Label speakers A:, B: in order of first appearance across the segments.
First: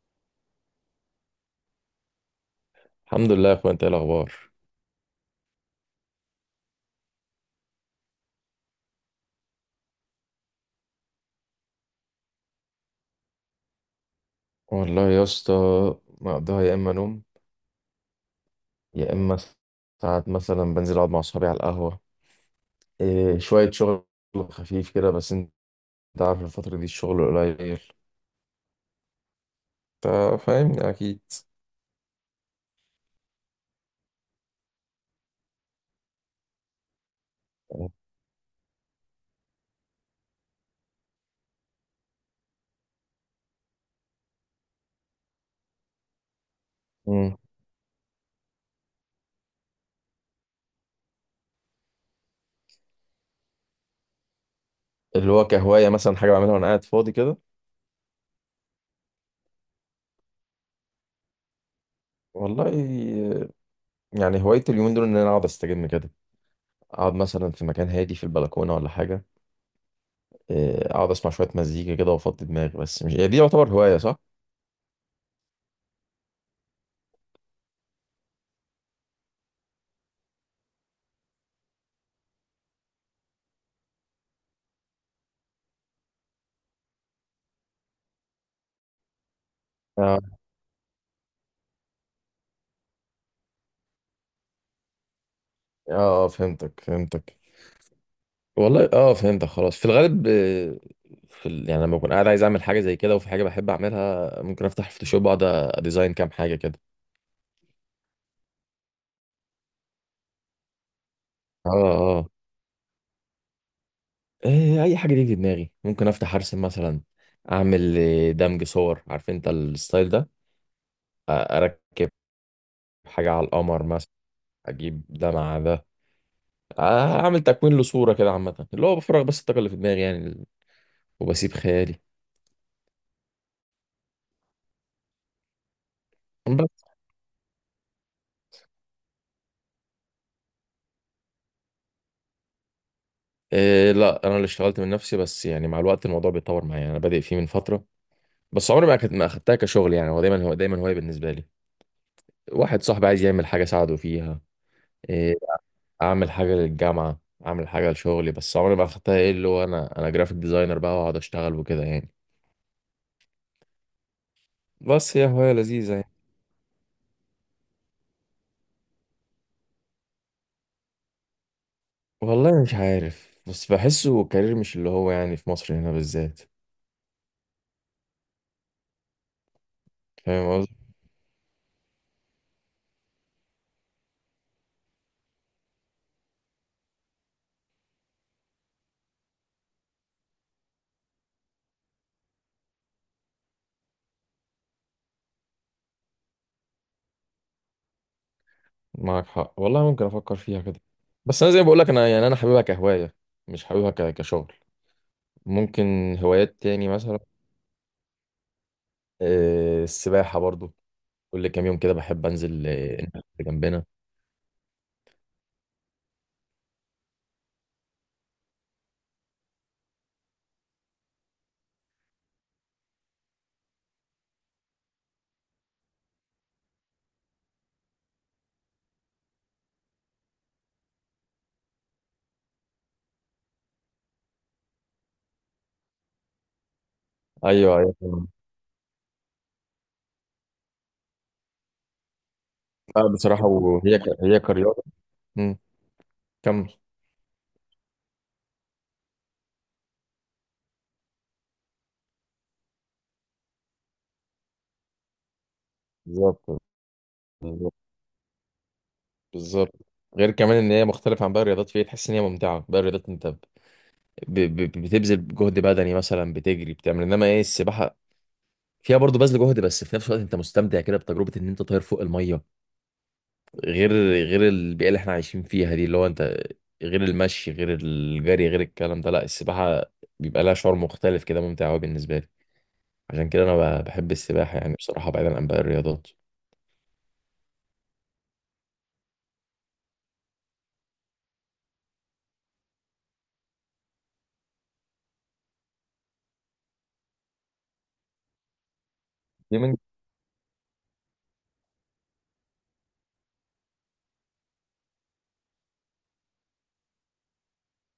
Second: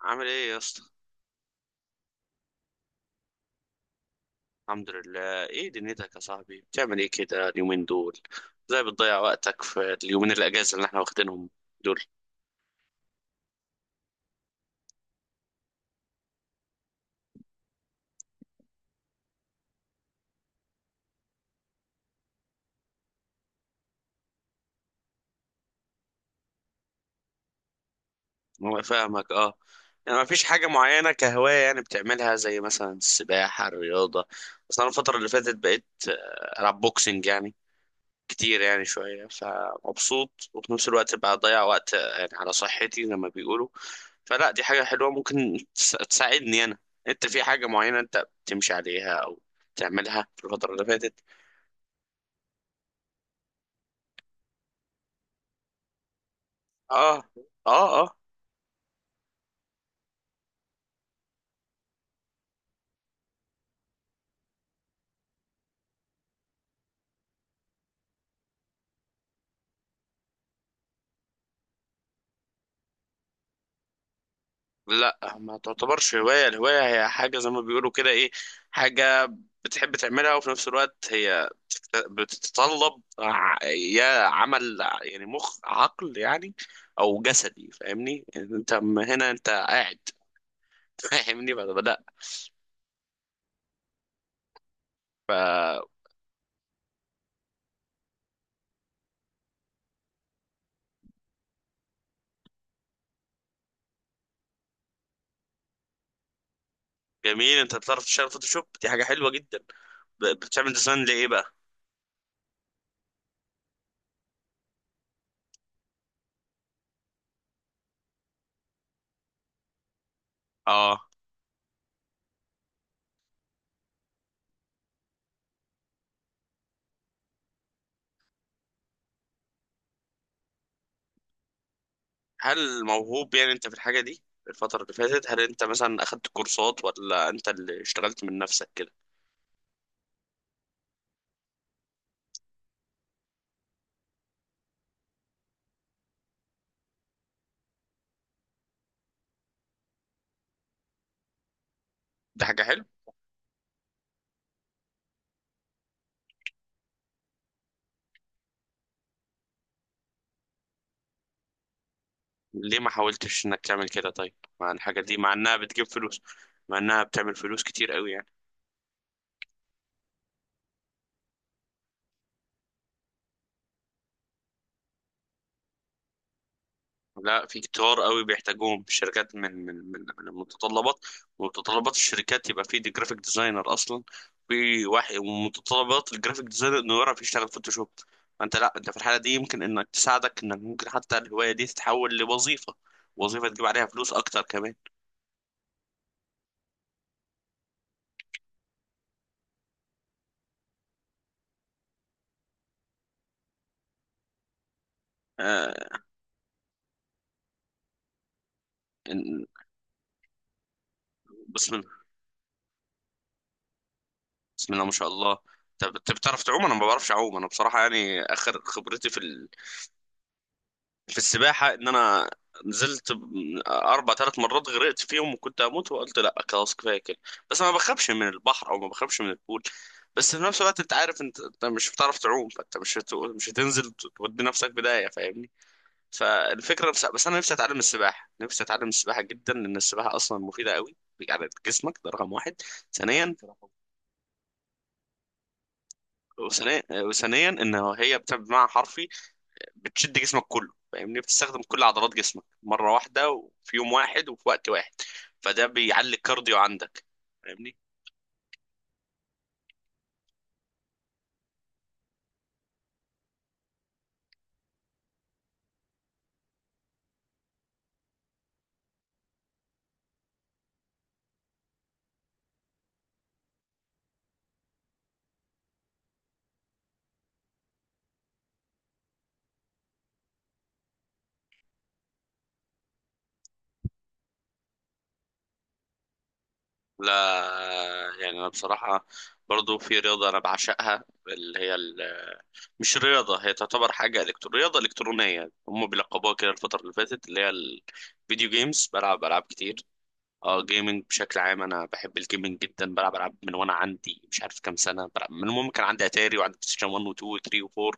A: عامل ايه يا اسطى؟
B: الحمد لله يا اخويا، انت ايه الاخبار؟
A: الحمد لله. ايه دنيتك يا صاحبي، بتعمل ايه كده اليومين دول؟ ازاي بتضيع وقتك في اليومين الاجازه اللي احنا واخدينهم دول؟
B: والله يا اسطى مقضيها يا اما نوم، يا اما ساعات مثلا بنزل اقعد مع اصحابي على القهوه. إيه، شويه شغل خفيف كده، بس انت عارف الفتره دي الشغل قليل.
A: انا فاهمك، اه. يعني ما
B: انت
A: فيش حاجه
B: فاهمني
A: معينه
B: اكيد.
A: كهوايه يعني بتعملها، زي مثلا السباحه، الرياضه؟ بس انا الفتره اللي فاتت بقيت العب بوكسنج يعني، كتير يعني شويه، فمبسوط وفي نفس الوقت بقى اضيع وقت يعني على صحتي زي ما بيقولوا، فلا دي حاجة حلوة ممكن تساعدني أنا. أنت
B: مم.
A: في حاجة معينة أنت بتمشي عليها أو تعملها في الفترة اللي فاتت؟
B: اللي هو كهوايه مثلا، حاجه بعملها وانا قاعد فاضي
A: آه
B: كده.
A: آه آه.
B: والله يعني هوايتي اليومين دول ان انا اقعد استجم كده، اقعد مثلا في مكان هادي في البلكونه ولا حاجه. إيه، اقعد اسمع شويه مزيكا كده وافضي دماغي، بس مش هي دي يعتبر هوايه صح؟
A: لا ما تعتبرش هواية. الهواية هي حاجة زي ما بيقولوا كده، إيه، حاجة بتحب تعملها وفي نفس الوقت هي بتتطلب ع- يا عمل يعني مخ، عقل يعني، أو جسدي. فاهمني أنت، هنا أنت قاعد.
B: اه
A: فاهمني فلا.
B: اه. فهمتك فهمتك، والله اه فهمتك خلاص. في الغالب في يعني لما بكون قاعد عايز اعمل حاجه زي كده، وفي حاجه بحب اعملها ممكن افتح فوتوشوب، اقعد اديزاين كام حاجه كده.
A: جميل، انت بتعرف تشتغل فوتوشوب، دي حاجة حلوة جدا. بتعمل ديزاين لإيه بقى؟
B: اه اه. إيه، اي حاجه تيجي في دماغي ممكن افتح ارسم مثلا، اعمل دمج صور، عارف انت الستايل ده.
A: اه.
B: اركب حاجه على القمر مثلا، اجيب ده مع ده، اعمل تكوين لصوره كده. عامه اللي هو بفرغ بس الطاقه اللي في دماغي يعني، وبسيب خيالي.
A: هل موهوب يعني انت في الحاجة دي؟ الفترة اللي فاتت هل انت مثلا اخدت كورسات
B: بس
A: ولا انت اللي اشتغلت من نفسك كده؟
B: إيه، لا انا اللي اشتغلت من نفسي، بس يعني مع الوقت الموضوع بيتطور معايا، انا بادئ فيه من فتره، بس عمري ما اخدتها كشغل يعني. هو دايما هو دايما هواية بالنسبة لي.
A: دي حاجة
B: واحد
A: حلوة.
B: صاحبي عايز يعمل حاجة ساعده فيها، إيه، اعمل حاجة للجامعة، اعمل حاجة لشغلي، بس عمري ما اخدتها ايه اللي هو انا جرافيك ديزاينر بقى واقعد اشتغل وكده يعني.
A: ليه ما حاولتش انك تعمل كده طيب مع الحاجة دي،
B: بس هي
A: مع
B: هواية
A: انها بتجيب
B: لذيذة يعني.
A: فلوس؟ مع انها بتعمل فلوس كتير قوي يعني.
B: والله مش عارف، بس بحسه كارير مش اللي هو يعني في مصر هنا بالذات.
A: لا، في كتار قوي بيحتاجوهم في الشركات من
B: فاهم قصدي.
A: المتطلبات. ومتطلبات الشركات يبقى في دي جرافيك ديزاينر اصلا، في واحد، ومتطلبات الجرافيك ديزاينر انه يعرف يشتغل فوتوشوب. فانت لا، انت في الحاله دي يمكن انك تساعدك، انك ممكن حتى الهوايه دي تتحول لوظيفه، وظيفه تجيب عليها فلوس اكتر كمان.
B: معاك حق والله، ممكن افكر فيها كده، بس انا زي ما بقول لك انا يعني انا حاببها كهوايه، مش حاببها كشغل.
A: آه.
B: ممكن هوايات تاني مثلا،
A: إن-
B: السباحه برضو، كل كام
A: بسم
B: يوم
A: الله.
B: كده بحب انزل النادي اللي جنبنا.
A: بسم الله ما شاء الله. طب انت بتعرف تعوم؟ انا ما بعرفش اعوم. انا بصراحه يعني اخر خبرتي في في السباحة إن أنا نزلت ب- أربع ثلاث مرات، غرقت فيهم وكنت هموت، وقلت لأ خلاص كفاية كده. بس أنا ما بخافش من البحر أو ما بخافش من البول، بس في نفس الوقت أنت عارف، أنت مش بتعرف تعوم، فأنت مش هتنزل تودي نفسك بداية، فاهمني. فالفكرة بس أنا نفسي
B: ايوه
A: أتعلم
B: ايوه طبعاً.
A: السباحة، نفسي أتعلم السباحة جدا، لأن السباحة أصلا مفيدة قوي على جسمك، ده رقم واحد.
B: لا
A: ثانيا،
B: بصراحه، هي كرياضه. مم. كمل.
A: وثانيا ان هي بتبقى بمعنى حرفي بتشد جسمك كله، فاهمني، بتستخدم كل عضلات جسمك مرة واحدة وفي يوم واحد وفي وقت واحد، فده بيعلي
B: بالظبط،
A: الكارديو عندك،
B: بالظبط،
A: فاهمني.
B: بالظبط. غير كمان ان هي مختلفه عن باقي الرياضات، فهي تحس ان هي ممتعه. باقي الرياضات انت بتبذل جهد بدني مثلا، بتجري بتعمل، انما ايه السباحه فيها برضه بذل جهد بس في نفس الوقت انت مستمتع كده بتجربه ان انت طاير فوق الميه. غير البيئه اللي احنا عايشين فيها دي، اللي هو انت غير المشي غير الجري غير الكلام ده، لا السباحه بيبقى لها شعور مختلف كده، ممتع قوي بالنسبه لي. عشان كده انا بحب السباحه يعني بصراحه بعيدا عن باقي الرياضات.
A: لا، يعني انا بصراحة برضو في رياضة انا بعشقها، اللي هي مش رياضة، هي تعتبر حاجة إلكترو، رياضة إلكترونية هم بيلقبوها كده الفترة اللي فاتت، اللي هي الفيديو جيمز، بلعب ألعاب
B: دي
A: كتير.
B: من
A: اه، جيمنج بشكل عام. انا بحب الجيمنج جدا، بلعب العاب من وانا عندي مش عارف كام سنه، بلعب من المهم. كان عندي اتاري وعندي بلاي ستيشن 1 و2 و3 و4،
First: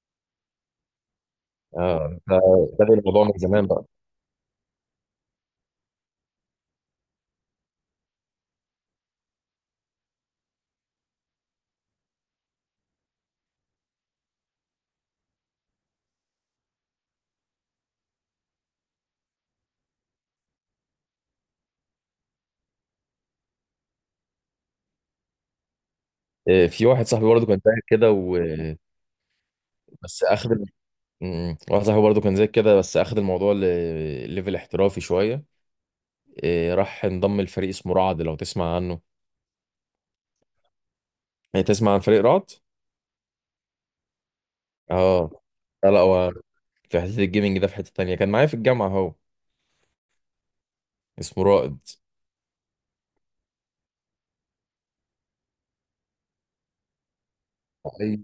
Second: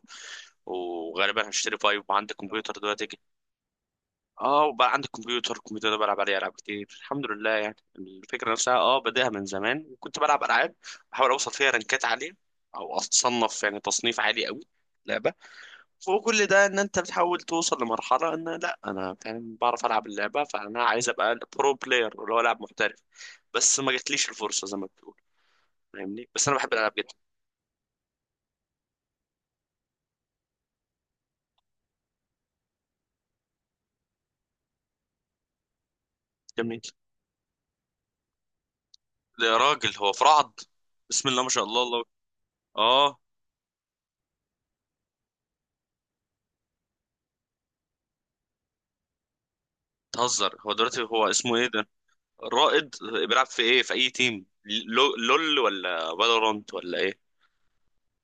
A: وغالبا هشتري 5،
B: اه،
A: وعندي
B: انت
A: كمبيوتر
B: بادئ
A: دلوقتي
B: الموضوع من زمان بقى.
A: اه. وبقى عندي كمبيوتر، الكمبيوتر ده بلعب عليه العاب كتير الحمد لله. يعني الفكره نفسها اه بداها من زمان، وكنت بلعب العاب بحاول اوصل فيها رانكات عاليه، او اتصنف يعني تصنيف عالي قوي. فوق كل ده، ان انت بتحاول توصل لمرحله ان لا انا فاهم، بعرف العب اللعبه، فانا عايز ابقى برو بلاير اللي هو لاعب محترف، بس ما جاتليش الفرصه زي ما بتقول، فاهمني. بس انا
B: إيه،
A: بحب
B: في
A: الالعاب
B: واحد
A: جدا.
B: صاحبي برضه كان زيك كده بس اخد واحد صاحبي برضه كان زيك كده، بس اخد الموضوع ليفل احترافي شويه. إيه،
A: جميل.
B: راح انضم لفريق اسمه رعد، لو تسمع عنه.
A: يا راجل هو فرعض؟ بسم الله ما
B: إيه،
A: شاء الله
B: تسمع عن
A: الله.
B: فريق رعد؟
A: اه.
B: اه. لا هو في حته الجيمنج ده، في حته تانية كان معايا في الجامعه اهو،
A: تهزر. هو دلوقتي هو
B: اسمه
A: اسمه ايه
B: رائد.
A: ده؟ رائد. بيلعب في ايه، في اي تيم؟ لول ولا فالورانت ولا ايه؟
B: أي-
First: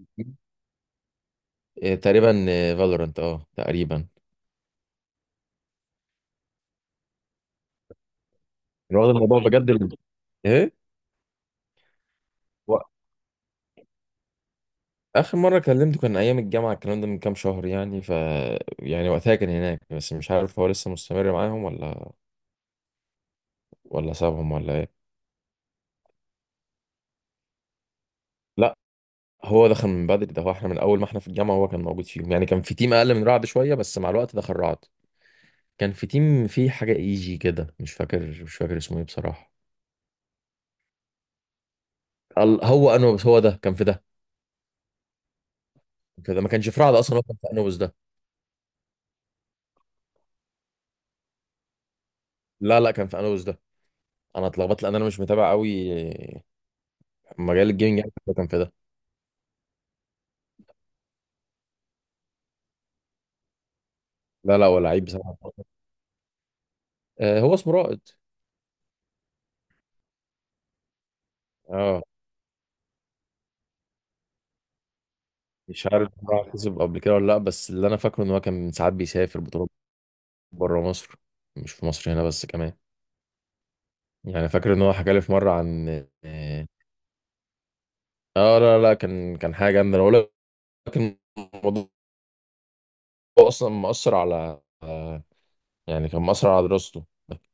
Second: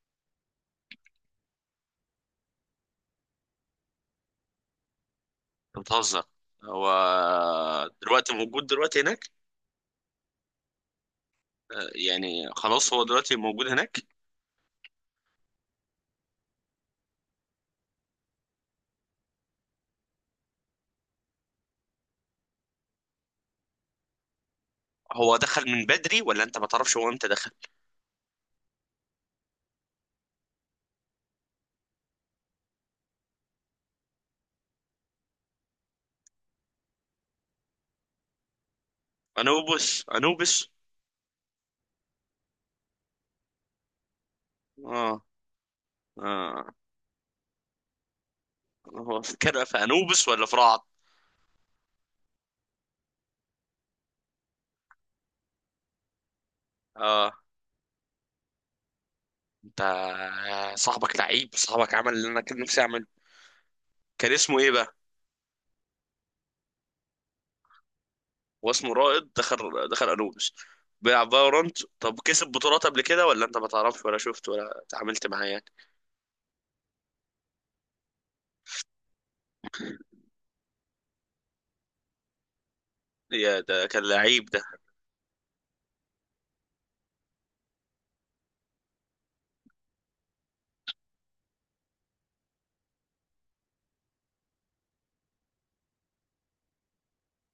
B: إيه، تقريبا فالورانت، اه تقريبا.
A: انت بتهزر. هو دلوقتي موجود دلوقتي
B: واخد
A: هناك؟
B: الموضوع بجد. ايه
A: يعني خلاص هو دلوقتي موجود هناك.
B: اخر مره كلمته كان ايام الجامعه، الكلام ده من كام شهر يعني، ف يعني وقتها كان هناك، بس مش عارف هو لسه مستمر معاهم ولا، ولا سابهم، ولا ايه.
A: هو دخل من بدري ولا انت ما تعرفش هو امتى دخل؟
B: لا هو دخل من بدري ده، هو احنا من اول ما احنا في الجامعه هو كان موجود فيهم يعني. كان في تيم اقل من رعد شويه، بس مع الوقت دخل رعد. كان في تيم فيه حاجه ايجي كده، مش فاكر اسمه ايه بصراحه.
A: انوبس، انوبس.
B: هو انوبس، هو ده كان في ده،
A: اه.
B: كان في
A: اه.
B: ده، ما كانش في رعد اصلا، هو كان في انوبس ده.
A: هو في كده في انوبس ولا في رعد؟
B: لا كان في انوبس ده. انا اتلخبطت لان انا مش متابع قوي
A: اه.
B: مجال الجيمنج يعني، بس هو كان في ده.
A: انت، صاحبك لعيب، صاحبك عمل اللي انا كان نفسي اعمله. كان
B: لا
A: اسمه
B: لا
A: ايه
B: هو
A: بقى؟
B: لعيب بصراحه. هو اسمه رائد.
A: هو اسمه رائد. دخل انوبس. بيلعب فالورانت.
B: اه
A: طب كسب بطولات قبل كده، ولا انت ما تعرفش، ولا شفت، ولا اتعاملت معاه يعني؟
B: مش عارف بقى كسب قبل كده ولا لا، بس اللي انا فاكره ان هو كان ساعات بيسافر بطولات بره مصر، مش في مصر هنا بس كمان.
A: يا ده كان لعيب
B: يعني
A: ده.
B: فاكر ان هو حكى لي في مره عن اه، لا كان، كان حاجه جامده انا بقول لك. كان الموضوع اصلا مأثر على يعني كان مأثر على دراسته،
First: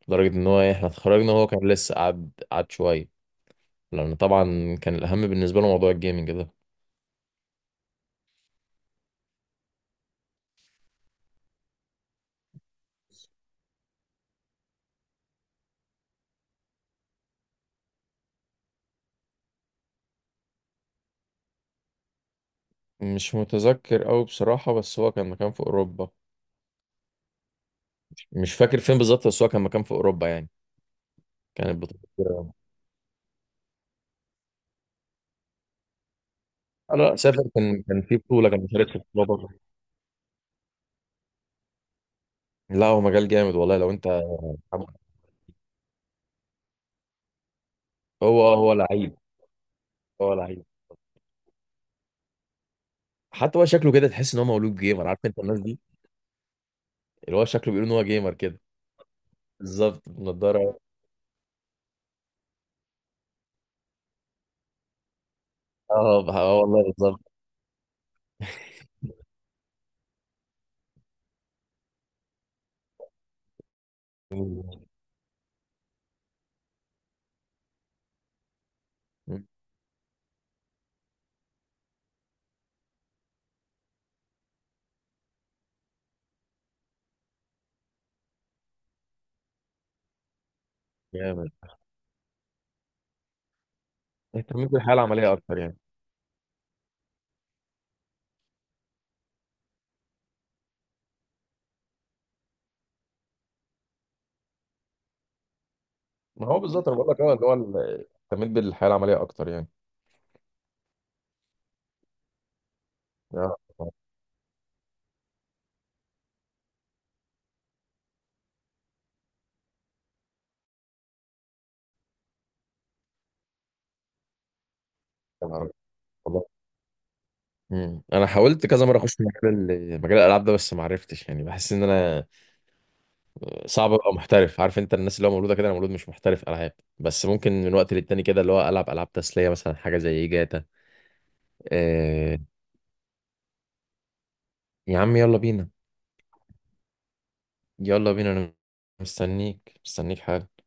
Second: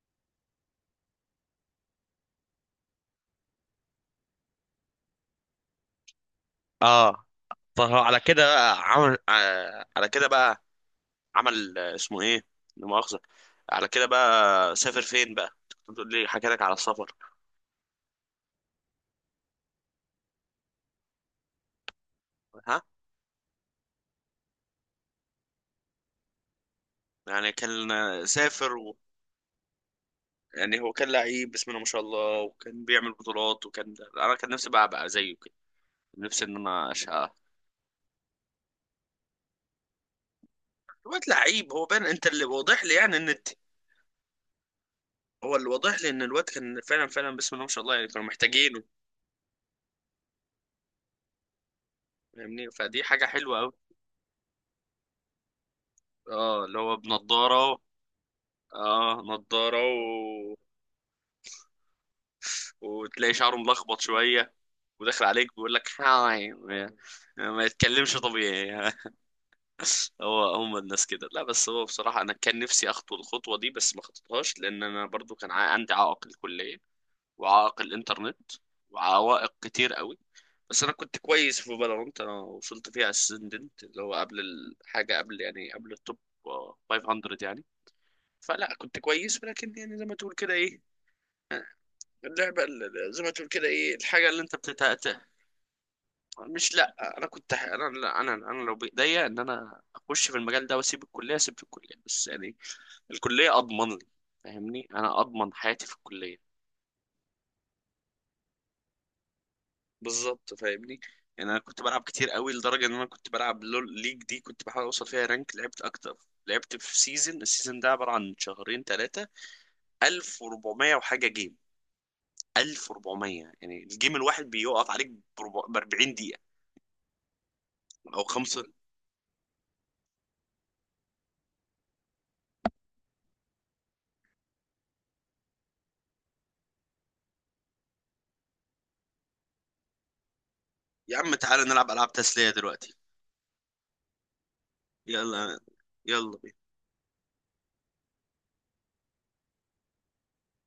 B: لدرجه ان هو إيه، احنا اتخرجنا وهو كان لسه قعد شويه، لان طبعا كان الاهم بالنسبه له موضوع الجيمنج ده.
A: اه. طب هو على كده بقى عمل، على كده بقى عمل، اسمه ايه، لا مؤاخذة، على كده بقى سافر فين بقى؟ كنت بتقول لي حكى لك على السفر. ها؟
B: مش متذكر قوي بصراحه، بس هو كان مكان في اوروبا.
A: يعني كان،
B: مش
A: سافر
B: فاكر
A: و...
B: فين بالظبط، بس هو كان مكان في اوروبا يعني.
A: يعني هو كان لعيب بسم الله
B: كانت
A: ما شاء الله،
B: بطولة،
A: وكان بيعمل بطولات، وكان انا كان نفسي بقى ابقى زيه كده، نفسي ان انا
B: انا
A: اشقى.
B: سافر، كان كان في بطولة، كان مشارك في بطولة بره.
A: الواد لعيب، هو بان، انت اللي واضح
B: لا
A: لي
B: هو
A: يعني
B: مجال
A: ان انت،
B: جامد والله لو انت،
A: هو اللي واضح لي ان الواد كان فعلا فعلا بسم الله ما شاء الله، يعني كانوا
B: هو
A: محتاجينه،
B: لعيب، هو لعيب.
A: فاهمني. فدي حاجة
B: حتى
A: حلوة
B: هو
A: قوي.
B: شكله كده تحس ان هو مولود جيمر، عارف انت الناس دي
A: اه، اللي هو
B: اللي هو شكله
A: بنضارة.
B: بيقول ان هو جيمر كده.
A: اه، نضارة و...
B: بالظبط النضارة.
A: وتلاقي شعره ملخبط شوية، وداخل عليك بيقول لك
B: اه
A: هاي
B: والله
A: ما،
B: بالظبط.
A: ما يتكلمش طبيعي. هو هم الناس كده. لا بس هو بصراحة أنا كان نفسي أخطو الخطوة دي بس ما خطيتهاش،
B: مم.
A: لأن أنا برضو كان عندي عائق الكلية، وعائق الإنترنت، وعوائق كتير قوي. بس أنا كنت كويس في فالورانت، أنا وصلت فيها أسندنت اللي هو قبل الحاجة، قبل يعني قبل التوب آه، 500 يعني. فلا كنت كويس، ولكن يعني زي ما تقول كده، إيه،
B: جامد.
A: اللعبة زي ما تقول كده، إيه، الحاجة اللي أنت،
B: اهتميت بالحياة العملية اكتر يعني.
A: مش، لا انا كنت ح- انا لا، انا انا لو بايديا ان انا اخش في المجال ده واسيب الكليه، اسيب في الكليه، بس يعني الكليه اضمن لي، فاهمني، انا اضمن حياتي في
B: ما
A: الكليه.
B: هو بالظبط انا بقول لك اه، اللي هو اهتميت بالحياة العملية اكتر يعني.
A: بالظبط، فاهمني. يعني انا كنت بلعب كتير قوي، لدرجه ان انا كنت
B: آه،
A: بلعب
B: آه،
A: لول ليج، دي كنت بحاول اوصل فيها رانك، لعبت اكتر. لعبت في سيزون، السيزون ده عباره عن شهرين ثلاثه، 1400 وحاجه جيم. 1400 يعني الجيم الواحد بيقف عليك
B: آه،
A: ب 40 دقيقه
B: والله.
A: او
B: انا
A: خمسه.
B: حاولت كذا مره اخش في مجال مجال الالعاب ده، بس ما عرفتش يعني، بحس ان انا صعب ابقى محترف. عارف انت الناس اللي هو مولوده كده، انا مولود مش محترف العاب، بس ممكن من وقت للتاني كده اللي هو العب العاب تسليه مثلا، حاجه زي جاتا.
A: يا عم تعالى نلعب العاب
B: آه...
A: تسليه دلوقتي.
B: يا عم يلا
A: يلا.
B: بينا.
A: يلا.
B: يلا بينا انا، مستنيك حاجه.